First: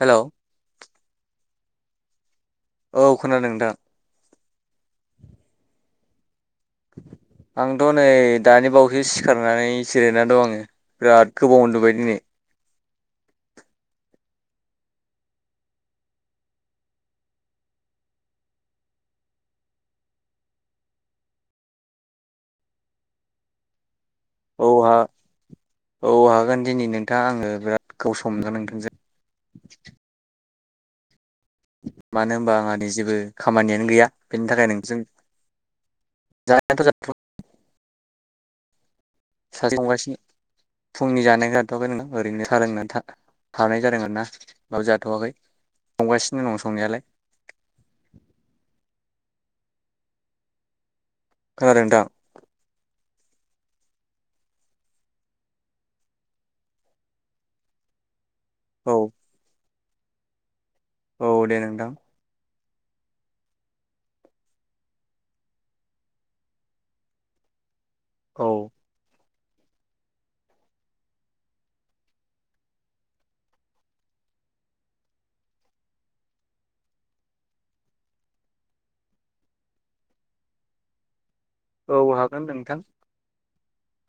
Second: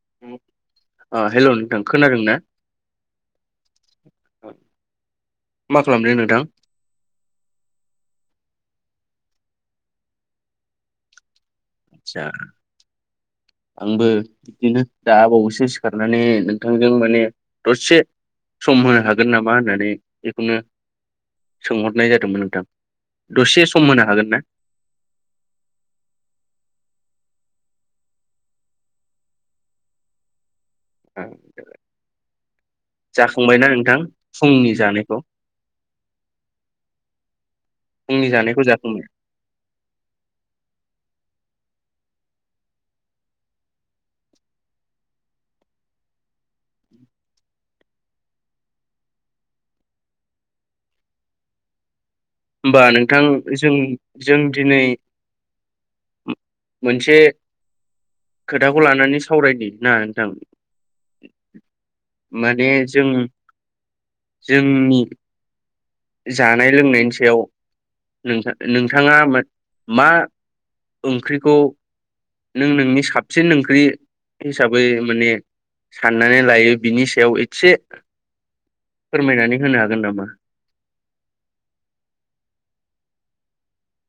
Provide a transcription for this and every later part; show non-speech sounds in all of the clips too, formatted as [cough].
Hello ओ-हेल' खोनादों ना? औ खोनादों नोंथां। मा खालामदों नोंथां? आंथ' नै दानि बावैसो सिखारनानै जिरायना दं आङो बिराद गोबाव उन्दुबाय दिनै आसा आंबो। बिदिनो दा बावैसो सिखारनानै नोंथांजों माने दसे सम होनो हागोन नामा होननानै बेखौनो सोंहरनाय जादोंमोन नोंथां दसे सम होनो हागोन। ना? औ हा औ हागोन। दिनै नोंथाङा आङो बिराद गावसंदों नोंथांजों। [inaudible] औ [inaudible] मानो होनबा आंहा, जेबो खामानियानो नोंथां गैया बेनि थाखाय फुंनि नोंजों जानायखौ जानायाथ' जा [unintelligible] फुंनि जानायखौ जाफुङो। सासे संगासिनो फुंनि जानाय जाथ'वाखै नोंङा ओरैनो सालोंनानै था-थानायानाय जादों आरना बाब जाथ'वाखै संगासिनो दं संनायालाय। खोनादों नोंथां। बिथां जों जों दिनै मो-मोनसे। खोथाखौ औ लानानै सावरायनि। ना नोंथां। औ दे नोंथां। माने जों जोंनि जानाय लोंनायनि सायाव औ नोंथां नोंथाङा मा ओंख्रिखौ नों नोंनि साबसिन ओंख्रि हिसाबै माने साननानै लायो बिनि सायाव एसे फोरमायनानै होनो हागोन नामा? औ हागोन नोंथां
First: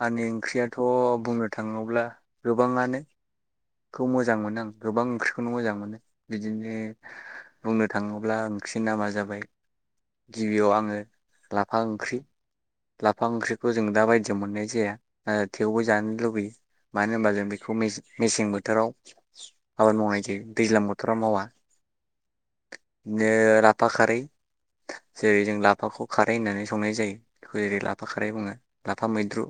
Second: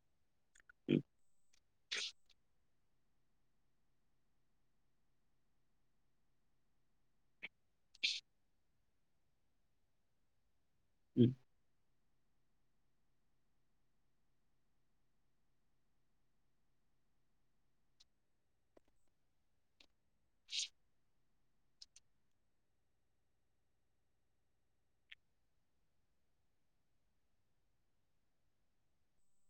आंनि। ओंख्रियाथ' बुंनो थाङोब्ला गोब गोबांआनो। खौ मोजां मोनो आं गोबां ओंख्रिखौनो मोजां मोनो बिदिनो बुंनो थाङोब्ला ओंख्रिनि नामा जाबाय गिबियाव आं। ओ-लाफा ओं ओंख्रि लाफा ओंख्रिखौ जों दा बायदियाव मोननाय जाया। ओ- थेवबो जानो लुबैयो मानो होनबा जों बेखौ मेसे मेसें बोथोराव आबाद मावनाय जायो दैज्लां बोथोराव मावा बिदिनो लाफा खारै जेरै जों लाफाखौ खारै होननानै संनाय जायो बेखौ जेरै लाफा खारै बुङो लाफा मैद्रु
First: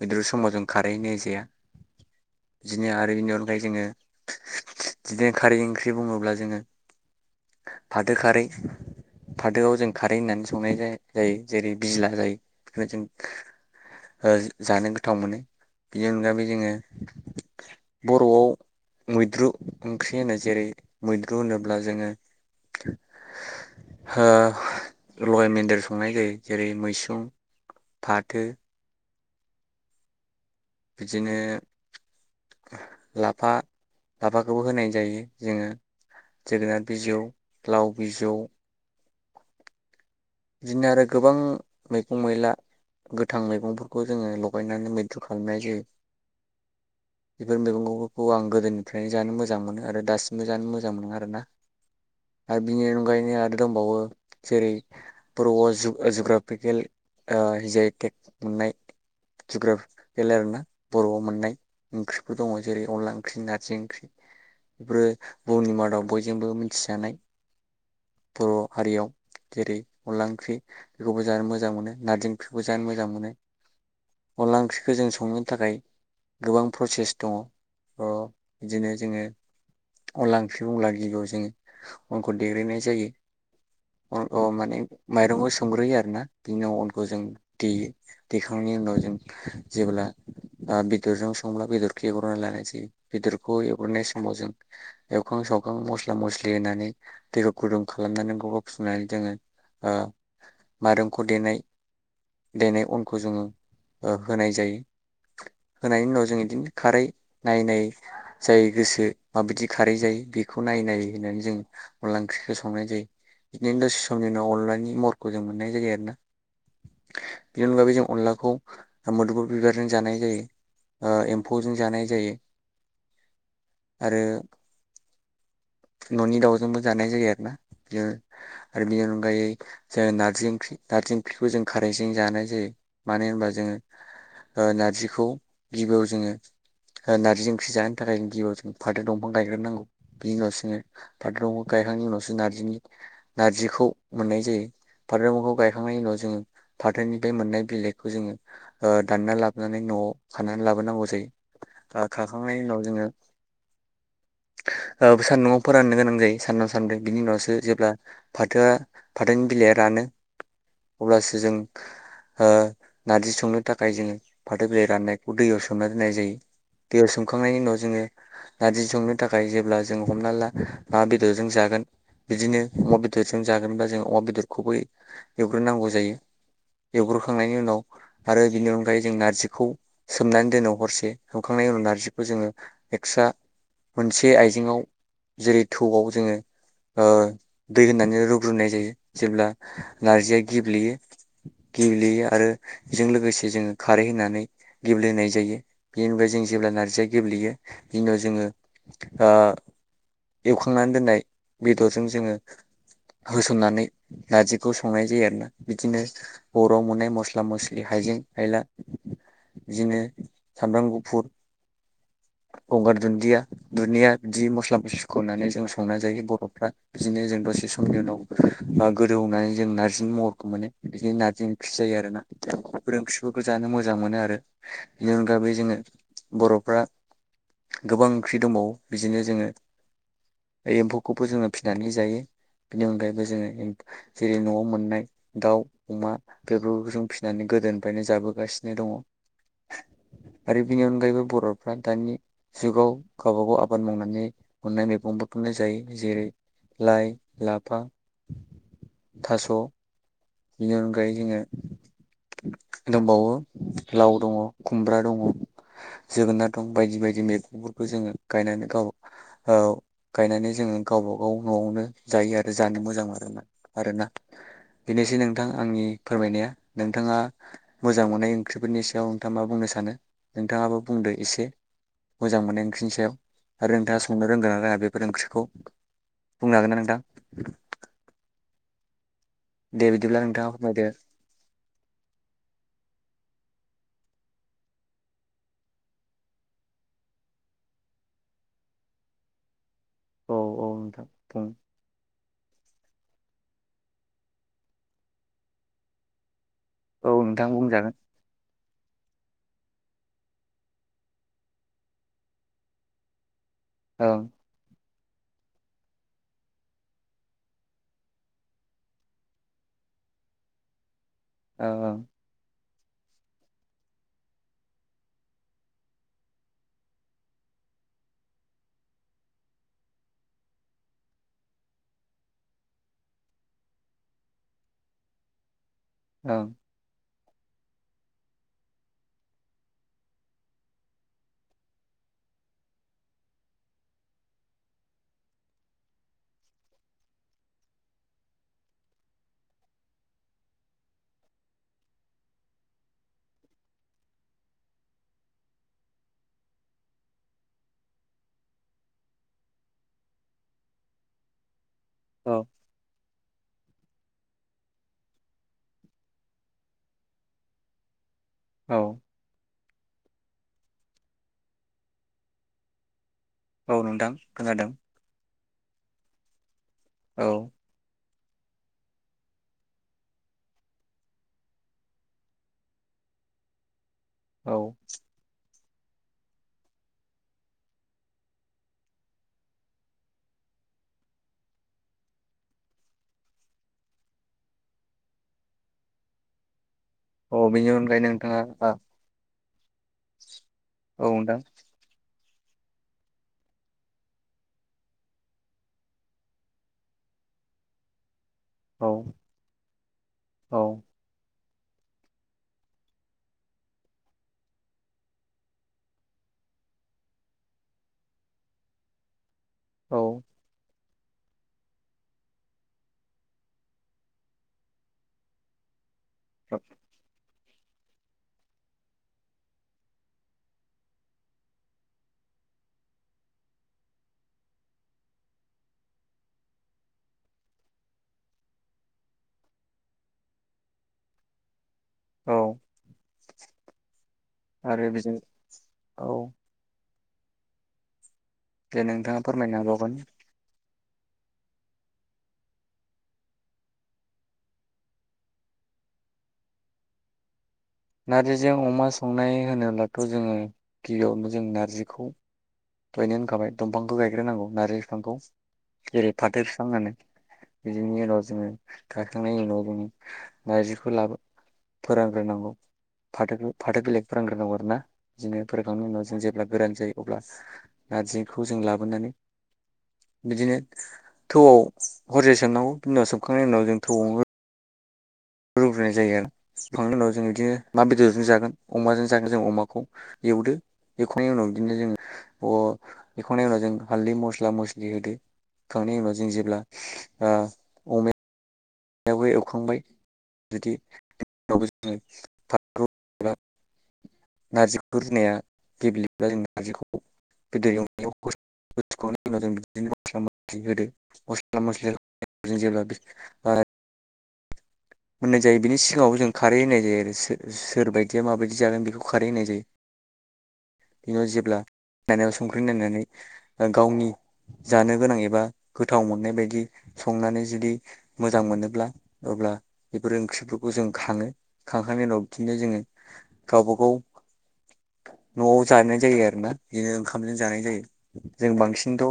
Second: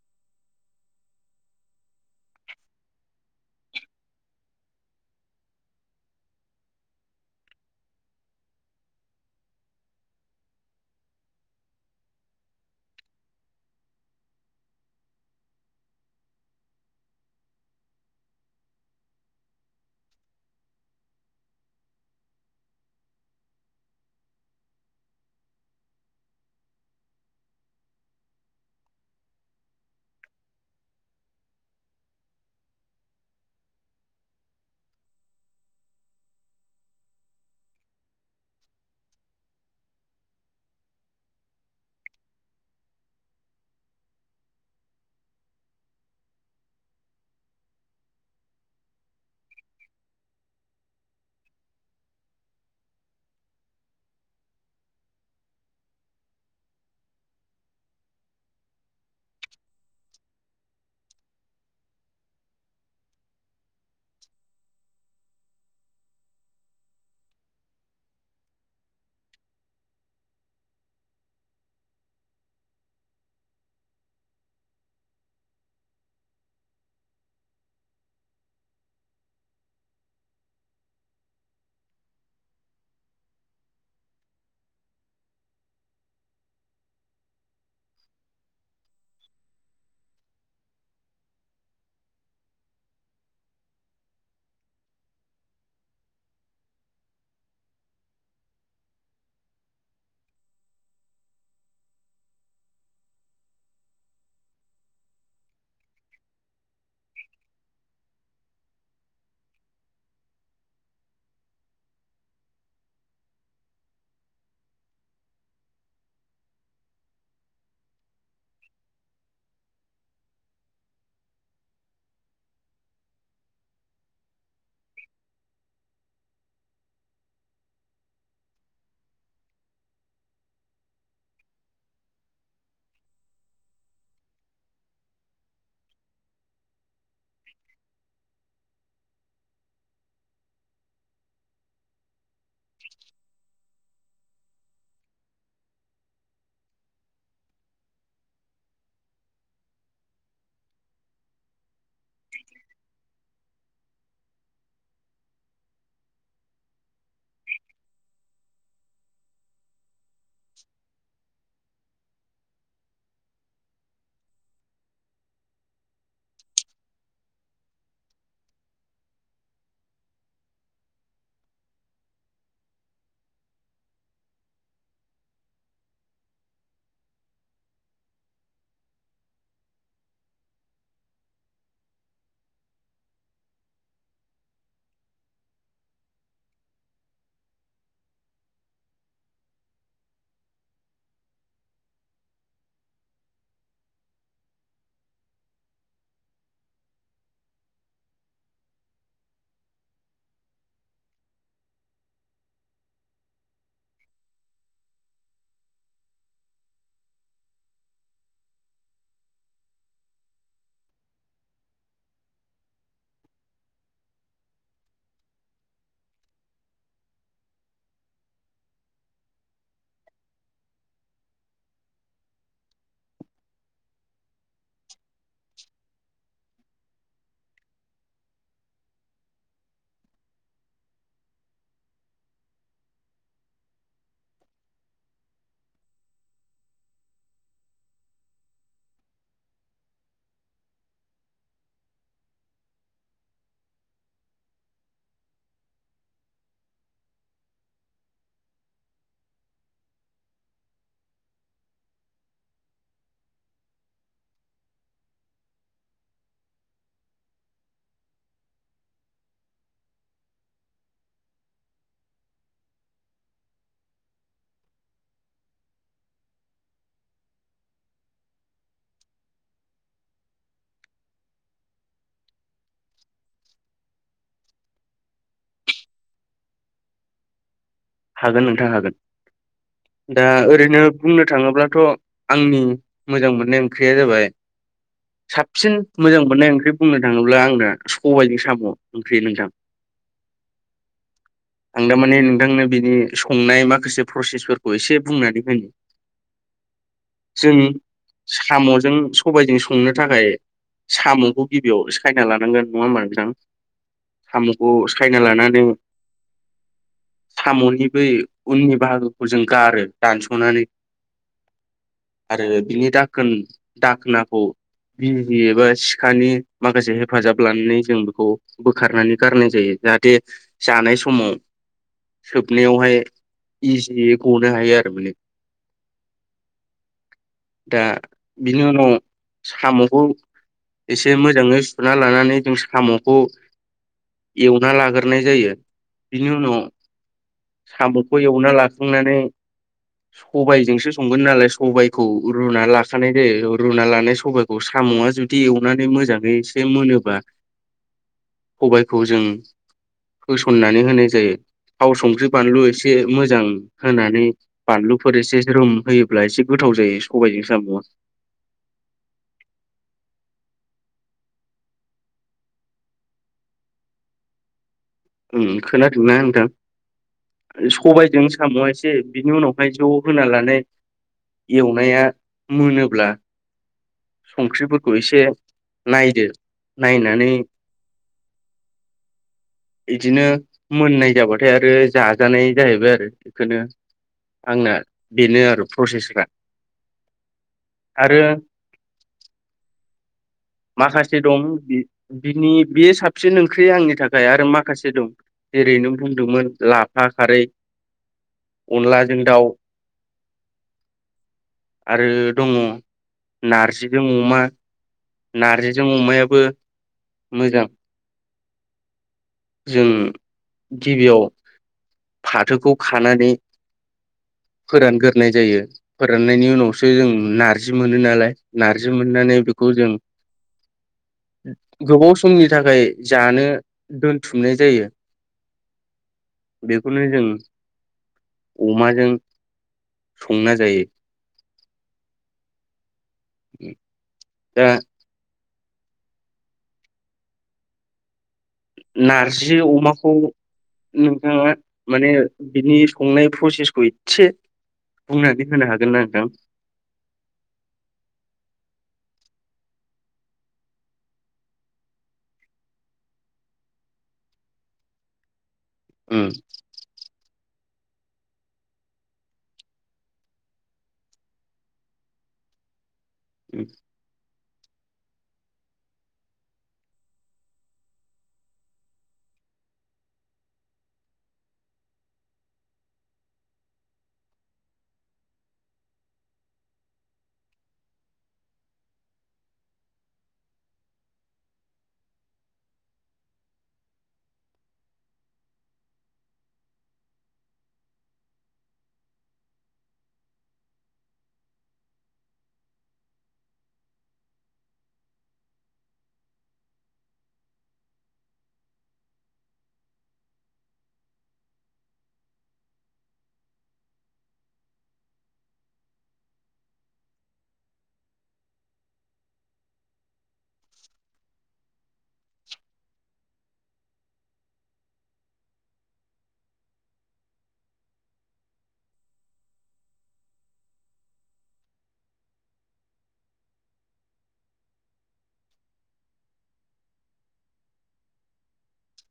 मैद्रु समाव जों खारै होननाय जाया। बिदिनो आरो बेनि अनगायै जोङो बिदिनो खारै ओंख्रि बुङोब्ला जोङो फाथो खारै फाथोआव जों खारै होननानै संनाय जायो जेरै बिज्ला जायो बेखौ जों जानो गोथाव मोनो बिनि अनगायै जोङो। बर'आव मैद्रु ओंख्रि होनो जेरै मैद्रु होनोब्ला जोङो लगाय मोन्देर संनाय जायो जेरै मैसुं फाथो बिदिनो लाफा लाफाखौबो होनाय जायो जोङो जोगोनार बिजौ, लाव बिजौ बिदिनो आरो गोबां मैगं मैला गोथां मैगंफोरखौ जोङो लगायनानै मैद्रु खालामनाय जायो बेफोर मैगंफोरखौ आं गोदोनिफ्रायनो जानो मोजां मोनो आरो दासिमबो जानो मोजां मोनो आरोना आरो बिनि अनगायैनो आरो दंबावो जेरै बर'आव जुग जुग्राफिकेल ओ जि आइ टेक मोननाय जुग्राफिकेल आरोना बर'आव मोननाय ओंख्रिफोर दङ जेरै अनला ओंख्रि नारजि ओंख्रि बेफोरो बुहुमनि मादाव बयजोंबो मिथिजानाय बर' हारियाव। जेरै अनला ओंख्रि बेखौबो जानो मोजां मोनो नारजि ओंख्रिखौबो जानो मोजां मोनो अनला ओंख्रिखौ जों संनो थाखाय गोबां प्रसेस दङ ओ बिदिनो जोङो अनला ओंख्रि बुंब्ला गिबियाव जोङो अनखौ देग्रोनाय जायो। अ' माने माइरंखौ सोमग्रोयो आरोना बिनि उनाव अनखौ जों देयो देखांनायनि उनाव जों जेब्ला ओ बेदरजों संब्ला बेदरखौ एवग्रोना लानाय जायो बेदरखौ एवग्रोनाय समाव जों एवखां सावखां मस्ला मस्लि होनानै दैखौ गुदुं खालामनानै [unintelligible] फुनानै जोङो ओ माइरंखौ देनाय देनाय अनखौ जोङो ओ होनाय जायो होनायनि उनाव जों इदिनो खारै नायै नायै जाय गोसो माबायदि खारै जायो बेखौ नायै नायै होनानै जों अनला ओंख्रिखौ संनाय जायो। बिदिनो दसे समनि उनाव अनलानि महरखौ जों मोननाय जायो आरोना बिनि अनगायै जों अनलाखौ मोदोमफुल बिबारजों जानाय जायो एम्फौजों जानाय जायो आरो न'नि दाउजोंबो जानाय जायो आरोना बि आरो बेनि अनगायै जोङो नारजि ओंख्रि नारजि ओंख्रिखौ जों खारैजों जानाय जायो मानो होनबा जोङो ओ नारजिखौ गिबियाव जोङो नार्जि ओंख्रि जानो थाखायों गिबियाव जों फाथो दंफां गायग्रोनांगौ बिनि उनावसो [inaudible] ङो फाथो दंफांखौ गायखांनायनि उनावसो नारजिनि नारजिखौ मोननाय जायो फाथो दंफांखौ गायखांनायनि उनाव जोङो फाथोनि बे मोननाय बिलाइखौ जोङो ओ दानना लाबोनानै न'आव खानानै लाबोनांगौ जायो खाखांनायनि उनाव जोङो ओ सानदुङाव फोराननो गोनां जायो सानथाम सानब्रै बिनि उनावसो जेब्ला फाथोआ फाथोनि बिलाइया रानो अब्लासो जों ओ नारजि संनो थाखाय जोङो फाथो बिलाय राननायखौ दैयाव सोमना दोननाय जायो दैयाव सोमखांनायनि उनाव जोङो नारजि संनो थाखाय जेब्ला जों हमना ला ना बेदरजों जागोन बिदिनो अमा बेदरजों जागोनबा जों अमा बेदरखौबो एवग्रोनांगौ जायो एवग्रोखांनायनि उनाव आरो बिनि अनगायै जों नारजिखौ सोमनानै दोनो हरसे सोमखांनायनि उनाव नारजिखौ जोङो एक्स्रा मोनसे आइजेंआव जेरै थौआव जोङो ओ दै होनानै रुग्रोनाय जायो जेब्ला नारजिया गेब्लेयो गेब्लेयो आरो बिजों लोगोसे जोङो खारै होनानै गेब्लेनाय जायो बेनि अनगायै जों जेब्ला नारजिया गेब्लेयो बिनि उनाव जोङो ओ एवखांनानै दोननाय बेदरजों जोङो होसननानै नारजिखौ संनाय जायो आरोना बिदिनो बर'आव मोननाय मस्ला मस्लि हाइजें हायला बिदिनो सामब्राम गुफुर गंगार दुन्दिया, दुनिया बिदि मस्ला मस्लि खनानै जों संना जायो बर'फ्रा बिदिनो जों दसे समनि उनाव गोदौनानै जों नारजिनि महरखौ मोनो बिदिनो नारजि ओंख्रि जायो आरोना बेफोर ओंख्रिफोरखौ जानो मोजां मोनो आरो बिनि अनगायैबो जोङो बर'फ्रा गोबां ओंख्रि दंबावो बिदिनो जोङो एम्फौखौबो जोङो फिनानै जायो बेनि अनगायैबो जोङो जेरै न'आव मोननाय दाउ अमा बेफोरखौ जों फिनानै गोदोनिफायनो जाबोगासिनो दङ आरो बेनि अनगायैबो बर'फ्रा दानि जुगाव गावबा गाव आबाद मावनानै अननाय मैगंफोरखौनो जायो जेरै लाइ, लाफा, थास' बेनि अनगायै जोङो दंबावो लाव दङ खुमब्रा दङ जोगोनार दं बायदि बायदि मैगंफोरखौ जोङो गायनानै गाव गाव गायनानै जोङो गावबा गाव न'आवनो जायो आरो जानो मोजां मोनो आरोना। बेनोसै नोंथां आंनि फोरमायनाया नोंथाङा मोजां मोननाय ओंख्रिफोरनि सायाव नोंथाङा मा बुंनो सानो नोंथाङाबो बुंदो एसे मोजां मोननाय ओंख्रिनि सायाव आरो नोंथाङा संनो रोंगोना रोङा बेफोर ओंख्रिखौ बुंनो हागोन ना नोंथां? हागोन नोंथां हागोन। दे बिदिब्ला दा नोंथाङा ओरैनो फोरमायदो बुंनो थाङोब्लाथ' आंनि मोजां मोननाय ओंख्रिया जाबाय साबसिन मोजां मोननाय ओंख्रि बुंनो थाङोब्ला आंना सबायजों साम' ओंख्रि नोंथां। औ औ नोंथां बुं आं दामाने नोंथांनो बे संनाय माखासे प्रसेसफोरखौ एसे बुंनानै होनि। औ नोंथां जों बुंजागोन साम' जों सबायजों संनो थाखाय साम'खौ गिबियाव सायना लानांगोन, नङा होमबा नोंथां? ओं साम'खौ सायना लानानै साम'नि बै उननि बाहागोखौ जों गारो दानस'नानै। ओं। आरो बिनि दाखोन दाखोनाखौ बिजि एबा सिखानि माखासे हेफाजाब लानानै जों बेखौ बोखारनानै गारनाय जायो जाहाथे जानाय समाव सोबनायावहाय इजियै ग'नो हायो आरो माने। ओं। दा बिनि उनाव साम'खौ एसे मोजाङै सुना लानानै जों साम'खौ एवना लाग्रोनाय जायो बिनि उनाव साम'खौ एवना लाखांनानै सबायजोंसो संगोन नालाय सबायखौ रुना लाखानाय जायो रुना लानाय सबायखौ साम'आ जुदि एवनानै मोजाङै एसे मोनोबा सबायखौ जों होसननानै होनाय जायो। थाव संख्रि औ बानलु एसे मोजां होनानै बानलुफोर एसे ज्रोम होयोब्ला एसे गोथाव जायो सबायजों साम'आ। औ। औ नोंथां खोनादों। उम खोनादोंना नोंथां? औ सबाय जों साम' एसे बिनि उनावहाय ज' होना लानो एवनाया मोनोब्ला औ संख्रिफोरखौ एसे नायदो नायनानै बिदिनो मोननाय जाबाथाय आरो जाजानाय जाहैबाय आरो बेखौनो आंना बेनो आरो प्रसेसफ्रा अ बेनि अनगायै आरो नोंथाङा ओ माखासे दं बिनि बे साबसिन ओंख्रि आंनि थाखाय आरो माखासे दं जेरैनों बुंदोंमोन लाफा खारै औ अनलाजों दाउ औ आरो दङ नारजिजों अमा नारजिजों अमायाबो मोजां जों औ गिबियाव फाथोखौ खानानै फोरानग्रोनाय जायो फोराननायनि उनावसो जों नार जि मोनो नालाय नार्जि मोननानै बेखौ जों गोबाव समनि थाखाय जानो दोन थुमनाय जायो बेखौनो जों अमाजों संना जायो। औ दा आरो बिदिनो औ दे नोंथाङा नारजि फोरमायनो हाबावगोन अमाखौ नोंथांङा माने बिनि संनाय प्रसेसखौ एसे बुंनानै होनो हागोन ना नोंथां नारजिजों अमा संनाय होनोब्लाथ' जोङो गिबियावनो जों नारजिखौ दहायनो होनखाबाय दंफांखौ गायग्रोनांगौ नारजि बिफांखौ जेरै उम फाथो बिफां होनो बिदिनि उनाव जोङो खाखांनायनि उनाव बि नारजिखौ लाबो फोरानग्रोनांगौ फाथोखौ उम फाथो बिलाय फोरानग्रोनांगो आरो ना बिदिनो फोरानखांनायनि उनाव जों जेब्ला गोरान जायो अब्ला नारजिखौ जों लाबोनानै बिदिनो थौआव हरसे सोमनांगौ बिनि उनाव सोमखांनायनि उनाव जों थौआव रुग्रोनाय जायो आरो सुखांनायनि उनाव जों बिदिनो मा बेदरजों जागोन अमाजों जागोन जों अमाखौ एवदो एवखांनायनि उनाव बिदिनो जोंङ एवखांनायनि उनाव जों हाल्दै मस्ला मस्लि होदो होखांनायनि उनाव जों जेब्ला ओ अमा एवखांबाय जुदिबो जोङो फाथो नारजिखौ रुनाया गेब्लेब्ला जों नारजिखौ बेदर एवनायाव जों बिनो मस्ला मस्लि होदो मस्ला मस्लि जेब्ला मोननाय जायो बिनि सिगाङाव जों खारै होनाय जायो आरो सोर बायदिया माबायदि जागोन बेखौ खारै होनाय जायो बेनि उनाव जेब्ला नायाव संख्रि नायनानै गावनि जानो गोनां एबा गोथाव मोननाय बायदि संनानै जुदि मोजां मोनोब्ला अब्ला बेफोर ओंख्रिफोरखौ जों खाङो खांखांनायनि उनाव बिदिनो जोङो गावबा गाव न'आव जानाय जायो आरोना बिदिनो ओंखामजों जानाय जायो जों बांसिनथ'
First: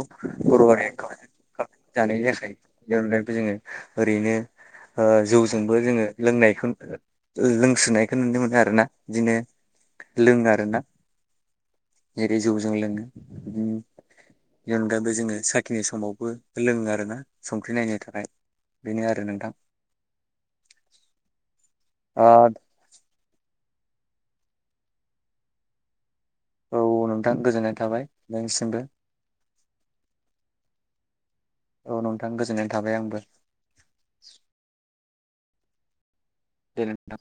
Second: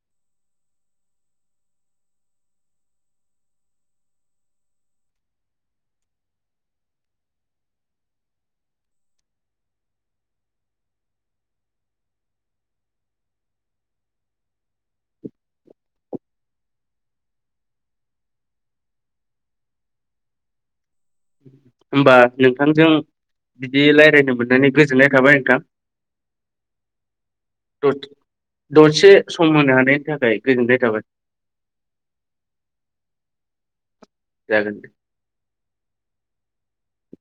बर' हारिया ओंखामजों जानाय जायाखायो बे ओ जोङो ओरैनो ओ जौ जोंबो जोङो लोंनायखौ लोंसुनायखौ नुनो मोनो आरोना बिदिनो लोङो आरोना जेरै जौजों लोङो बेनि अनगायैबो जोङो साखिनाय समावबो लोङो आरोना संख्रि नायनो थाखाय बेनो आरो नोंथां होमबा आ नोंथांजों बिदि रायलायनो मोननानै गोजोननाय थाबाय नोंथां औ नोंथां गोजोननाय थाबाय नोंनिसिमबो दसे सम होनो हानायनि थाखाय गोजोननाय थाबाय औ नोंथां गोजोननाय थाबाय आंबो जागोन दे दे नोंथां